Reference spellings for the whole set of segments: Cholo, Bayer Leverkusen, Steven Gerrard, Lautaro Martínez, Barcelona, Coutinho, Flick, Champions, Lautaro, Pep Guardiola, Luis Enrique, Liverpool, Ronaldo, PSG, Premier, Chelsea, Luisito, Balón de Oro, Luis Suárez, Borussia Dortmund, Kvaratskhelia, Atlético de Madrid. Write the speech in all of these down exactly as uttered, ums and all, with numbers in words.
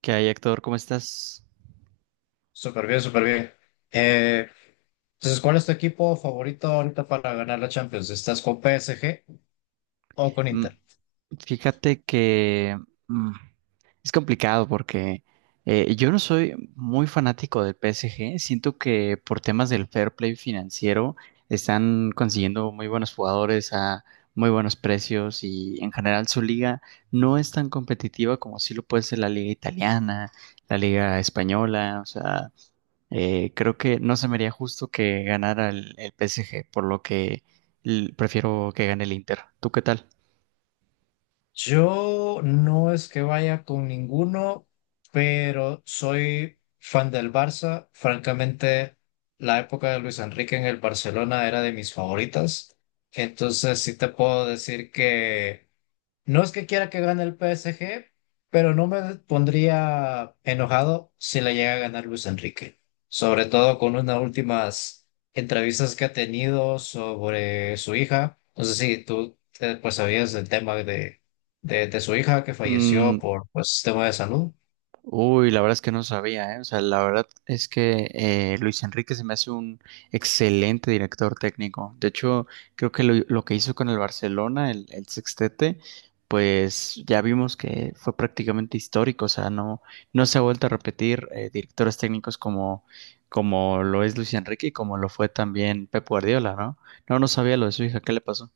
¿Qué hay, Héctor? ¿Cómo estás? Súper bien, súper bien. Eh, entonces, ¿cuál es tu equipo favorito ahorita para ganar la Champions? ¿Estás con P S G o con Mm, Inter? Fíjate que mm, es complicado porque eh, yo no soy muy fanático del P S G. Siento que por temas del fair play financiero están consiguiendo muy buenos jugadores a muy buenos precios y en general su liga no es tan competitiva como sí lo puede ser la liga italiana, la liga española. O sea, Eh, creo que no se me haría justo que ganara el, el P S G, por lo que l- prefiero que gane el Inter. ¿Tú qué tal? Yo no es que vaya con ninguno, pero soy fan del Barça. Francamente, la época de Luis Enrique en el Barcelona era de mis favoritas. Entonces, sí te puedo decir que no es que quiera que gane el P S G, pero no me pondría enojado si le llega a ganar Luis Enrique. Sobre todo con unas últimas entrevistas que ha tenido sobre su hija. No sé si tú eh, pues sabías del tema de, de, de su hija que Mm, falleció por pues tema de salud. Uy, la verdad es que no sabía, ¿eh? O sea, la verdad es que eh, Luis Enrique se me hace un excelente director técnico. De hecho, creo que lo, lo que hizo con el Barcelona, el, el sextete, pues ya vimos que fue prácticamente histórico. O sea, no, no se ha vuelto a repetir eh, directores técnicos como, como lo es Luis Enrique y como lo fue también Pep Guardiola, ¿no? No, no sabía lo de su hija, ¿qué le pasó?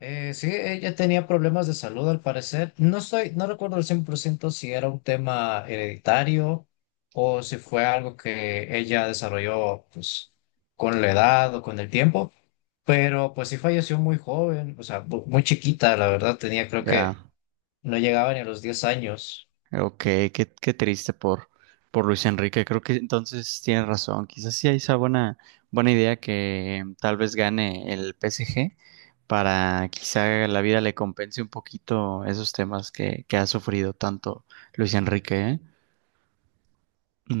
Eh, sí, ella tenía problemas de salud al parecer. No estoy, no recuerdo al cien por ciento si era un tema hereditario o si fue algo que ella desarrolló, pues, con la edad o con el tiempo, pero pues sí falleció muy joven, o sea, bu- muy chiquita, la verdad, tenía creo que Ya. no llegaba ni a los diez años. Ok, qué, qué triste por, por Luis Enrique. Creo que entonces tienes razón. Quizás sí hay esa buena, buena idea que mm, tal vez gane el P S G para quizá la vida le compense un poquito esos temas que, que ha sufrido tanto Luis Enrique, ¿eh?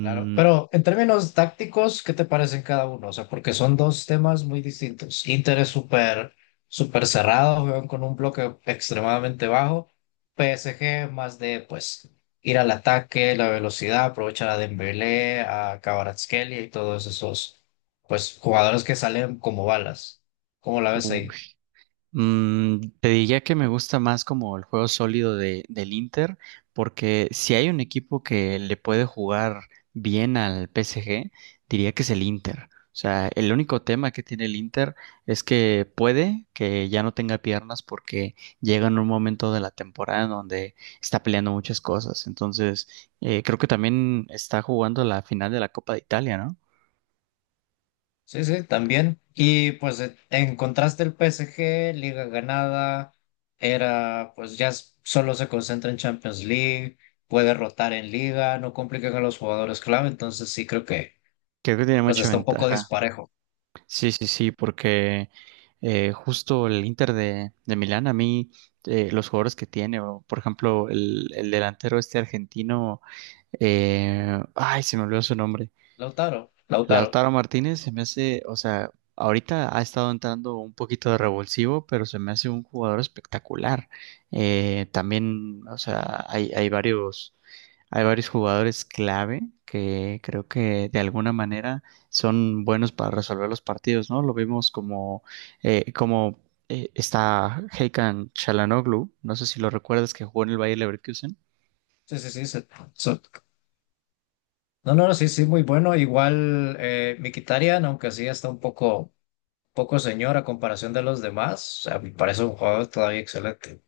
Claro, pero en términos tácticos, ¿qué te parecen cada uno? O sea, porque son dos temas muy distintos. Inter es súper, súper cerrado, juegan con un bloque extremadamente bajo. P S G más de, pues, ir al ataque, la velocidad, aprovechar a Dembélé, a Kvaratskhelia y todos esos, pues, jugadores que salen como balas. ¿Cómo la ves uy. ahí? Mm, te diría que me gusta más como el juego sólido de, del Inter, porque si hay un equipo que le puede jugar bien al P S G, diría que es el Inter. O sea, el único tema que tiene el Inter es que puede que ya no tenga piernas porque llega en un momento de la temporada en donde está peleando muchas cosas. Entonces, eh, creo que también está jugando la final de la Copa de Italia, ¿no? Sí, sí, también. Y pues e- en contraste el P S G, liga ganada, era pues ya s- solo se concentra en Champions League, puede rotar en liga, no complican a los jugadores clave, entonces sí creo que Creo que tiene pues mucha está un poco ventaja. disparejo. Sí, sí, sí, porque eh, justo el Inter de, de Milán, a mí, eh, los jugadores que tiene, o por ejemplo, el, el delantero este argentino, eh, ay, se me olvidó su nombre, Lautaro, Lautaro. Lautaro Martínez, se me hace, o sea, ahorita ha estado entrando un poquito de revulsivo, pero se me hace un jugador espectacular. Eh, también, o sea, hay, hay varios hay varios jugadores clave que creo que de alguna manera son buenos para resolver los partidos, ¿no? Lo vimos como, eh, como eh, está Hakan Çalhanoğlu, no sé si lo recuerdas, que jugó en el Bayer Leverkusen. Sí, sí, sí. se- so- no, no, no, sí, sí, muy bueno. Igual eh, Mkhitaryan, aunque sí está un poco, poco señor a comparación de los demás, a mí me parece un jugador todavía excelente.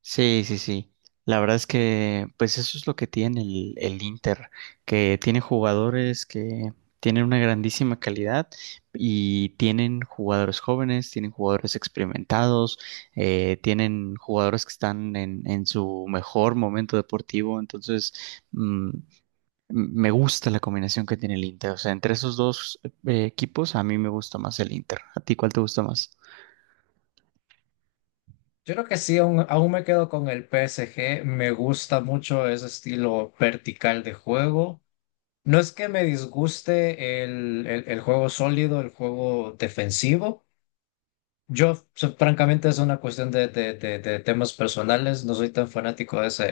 Sí, sí, sí. La verdad es que, pues eso es lo que tiene el, el Inter, que tiene jugadores que tienen una grandísima calidad y tienen jugadores jóvenes, tienen jugadores experimentados, eh, tienen jugadores que están en, en su mejor momento deportivo. Entonces, mm, me gusta la combinación que tiene el Inter. O sea, entre esos dos eh, equipos, a mí me gusta más el Inter. ¿A ti cuál te gusta más? Yo creo que sí, aún, aún me quedo con el P S G. Me gusta mucho ese estilo vertical de juego. No es que me disguste el, el- el juego sólido, el juego defensivo. Yo, o sea, francamente, es una cuestión de, de- de- de temas personales. No soy tan fanático de ese,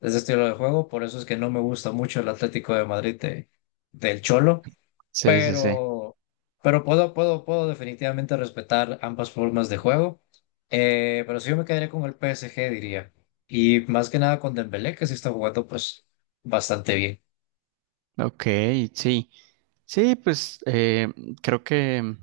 de ese estilo de juego. Por eso es que no me gusta mucho el Atlético de Madrid de- del Cholo, Sí, sí, sí. pero, pero puedo, puedo, puedo definitivamente respetar ambas formas de juego. Eh, pero sí yo me quedaría con el P S G, diría. Y más que nada con Dembélé, que sí está jugando pues bastante bien. Ok, sí. Sí, pues eh, creo que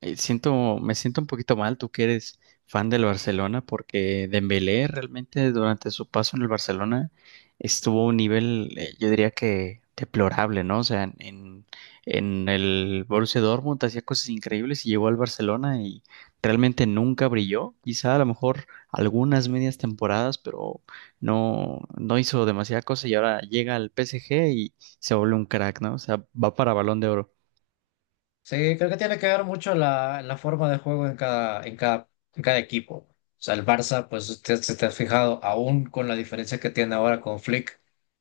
eh, siento, me siento un poquito mal, tú que eres fan del Barcelona, porque Dembélé realmente durante su paso en el Barcelona estuvo a un nivel, eh, yo diría que deplorable, ¿no? O sea, en, en en el Borussia Dortmund hacía cosas increíbles y llegó al Barcelona y realmente nunca brilló. Quizá a lo mejor algunas medias temporadas, pero no, no hizo demasiada cosa y ahora llega al P S G, se vuelve un crack, ¿no? O sea, va para Balón de Oro. Sí, creo que tiene que ver mucho la, la forma de juego en cada, en cada, en cada equipo. O sea, el Barça, pues usted se te ha fijado, aún con la diferencia que tiene ahora con Flick,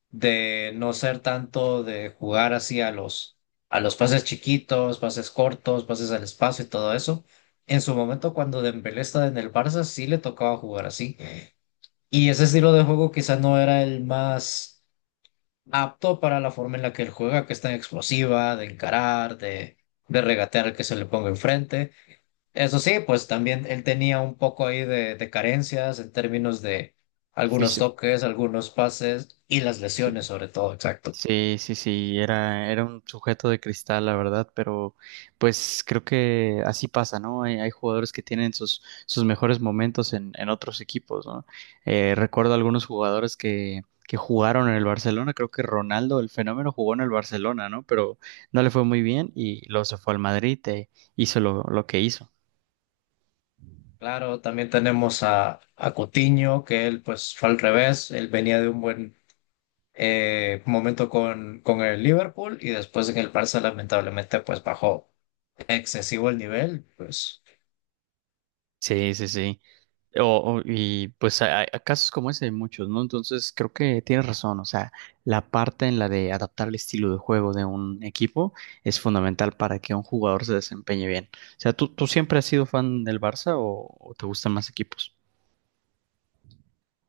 de no ser tanto de jugar así a los, a los pases chiquitos, pases cortos, pases al espacio y todo eso. En su momento, cuando Dembélé estaba en el Barça, sí le tocaba jugar así. Y ese estilo de juego quizá no era el más apto para la forma en la que él juega, que es tan explosiva, de encarar, de, de regatear al que se le ponga enfrente. Eso sí, pues también él tenía un poco ahí de, de carencias en términos de algunos Fis- toques, algunos pases y las Sí. lesiones sobre todo, exacto. Sí, sí, sí, era, era un sujeto de cristal, la verdad, pero pues creo que así pasa, ¿no? Hay, hay jugadores que tienen sus, sus mejores momentos en, en otros equipos, ¿no? Eh, recuerdo algunos jugadores que, que jugaron en el Barcelona, creo que Ronaldo, el fenómeno, jugó en el Barcelona, ¿no? Pero no le fue muy bien y luego se fue al Madrid e hizo lo, lo que hizo. Claro, también tenemos a, a Coutinho, que él pues fue al revés, él venía de un buen eh, momento con, con el Liverpool y después en el Barça lamentablemente pues bajó excesivo el nivel, pues Sí, sí, sí. O, o- y pues hay, hay casos como ese hay muchos, ¿no? Entonces creo que tienes razón, o sea, la parte en la de adaptar el estilo de juego de un equipo es fundamental para que un jugador se desempeñe bien. O sea, ¿tú, tú siempre has sido fan del Barça o, o te gustan más equipos?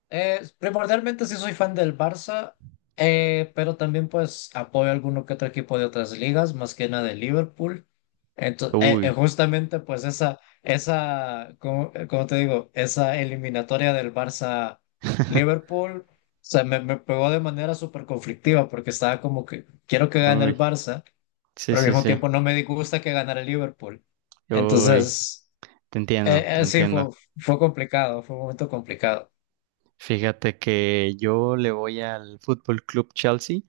Eh, primordialmente sí soy fan del Barça, eh, pero también pues apoyo a alguno que otro equipo de otras ligas, más que nada de Liverpool. Entonces, eh, eh, Uy, justamente pues esa, esa, como, eh, como te digo, esa eliminatoria del Barça Liverpool, o sea, me, me pegó de manera súper conflictiva porque estaba como que quiero que gane uy, el Barça, sí, pero al sí, mismo sí, tiempo no me disgusta que ganara el Liverpool. uy, Entonces, te entiendo, eh, te eh, sí, entiendo. fue, fue complicado, fue un momento complicado. Fíjate que yo le voy al Fútbol Club Chelsea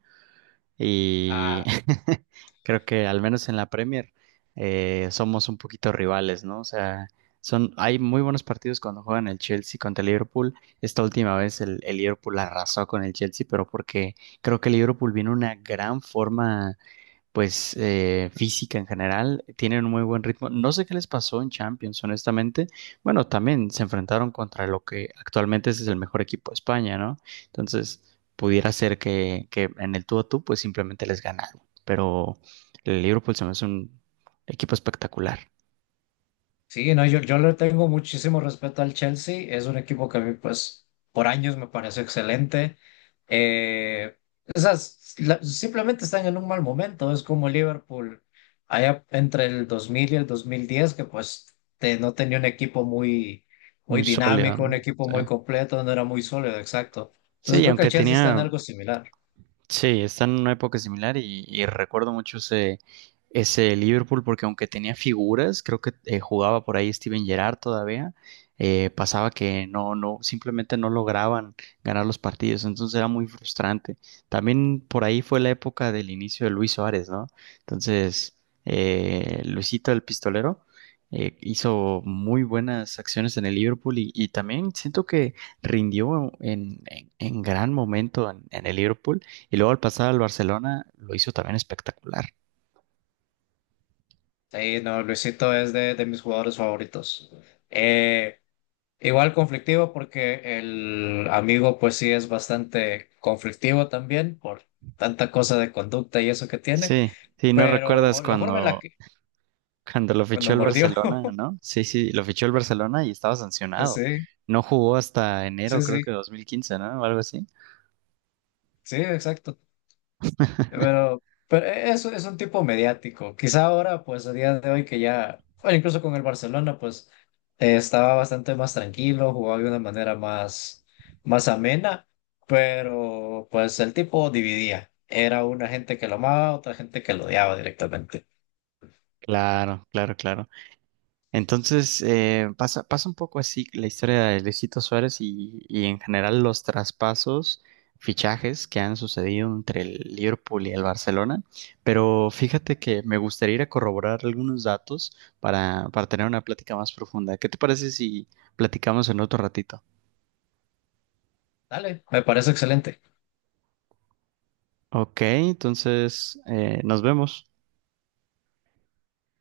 y Ah, creo que al menos en la Premier eh, somos un poquito rivales, ¿no? O sea, son, hay muy buenos partidos cuando juegan el Chelsea contra el Liverpool. Esta última vez el, el Liverpool arrasó con el Chelsea, pero porque creo que el Liverpool vino en una gran forma pues eh, física en general, tienen un muy buen ritmo. No sé qué les pasó en Champions, honestamente. Bueno, también se enfrentaron contra lo que actualmente es el mejor equipo de España, ¿no? Entonces, pudiera ser que, que en el tú a tú, pues simplemente les ganaron. Pero el Liverpool se me hace un equipo espectacular, sí, no, yo, yo le tengo muchísimo respeto al Chelsea. Es un equipo que a mí, pues, por años me pareció excelente. Eh, esas, la- Simplemente están en un mal momento. Es como Liverpool, allá entre el dos mil y el dos mil diez, que pues te- no tenía un equipo muy, muy muy sólido, dinámico, un ¿no? equipo Sí, muy completo, no era muy sólido, exacto. sí, Entonces y creo que el aunque Chelsea está en tenía algo similar. sí, está en una época similar y, y recuerdo mucho ese, ese Liverpool porque aunque tenía figuras, creo que eh, jugaba por ahí Steven Gerrard todavía, eh, pasaba que no, no, simplemente no lograban ganar los partidos, entonces era muy frustrante. También por ahí fue la época del inicio de Luis Suárez, ¿no? Entonces, eh, Luisito el Pistolero eh, hizo muy buenas acciones en el Liverpool y, y también siento que rindió en, en- en gran momento en en el Liverpool. Y luego al pasar al Barcelona lo hizo también espectacular. Sí, no, Luisito es de, de mis jugadores favoritos. Eh, Igual conflictivo porque el amigo pues sí es bastante conflictivo también por tanta cosa de conducta y eso que tiene, Sí, sí, no recuerdas pero la forma en la cuando, que, cuando lo fichó cuando el mordió, Barcelona, ¿no? Sí, sí, lo fichó el Barcelona y estaba sancionado. sí, No jugó hasta sí, enero, sí, creo sí, que dos mil quince, ¿no? O algo así. sí, exacto. Pero, pero eso es un tipo mediático. Quizá ahora, pues a día de hoy que ya, bueno, incluso con el Barcelona, pues eh, estaba bastante más tranquilo, jugaba de una manera más, más amena, pero pues el tipo dividía. Era una gente que lo amaba, otra gente que lo odiaba directamente. Claro, claro, claro. Entonces, eh, pasa, pasa un poco así la historia de Luisito Suárez y, y en general los traspasos, fichajes que han sucedido entre el Liverpool y el Barcelona. Pero fíjate que me gustaría ir a corroborar algunos datos para, para tener una plática más profunda. ¿Qué te parece si platicamos en otro ratito? Dale, me parece excelente. Ok, entonces eh, nos vemos.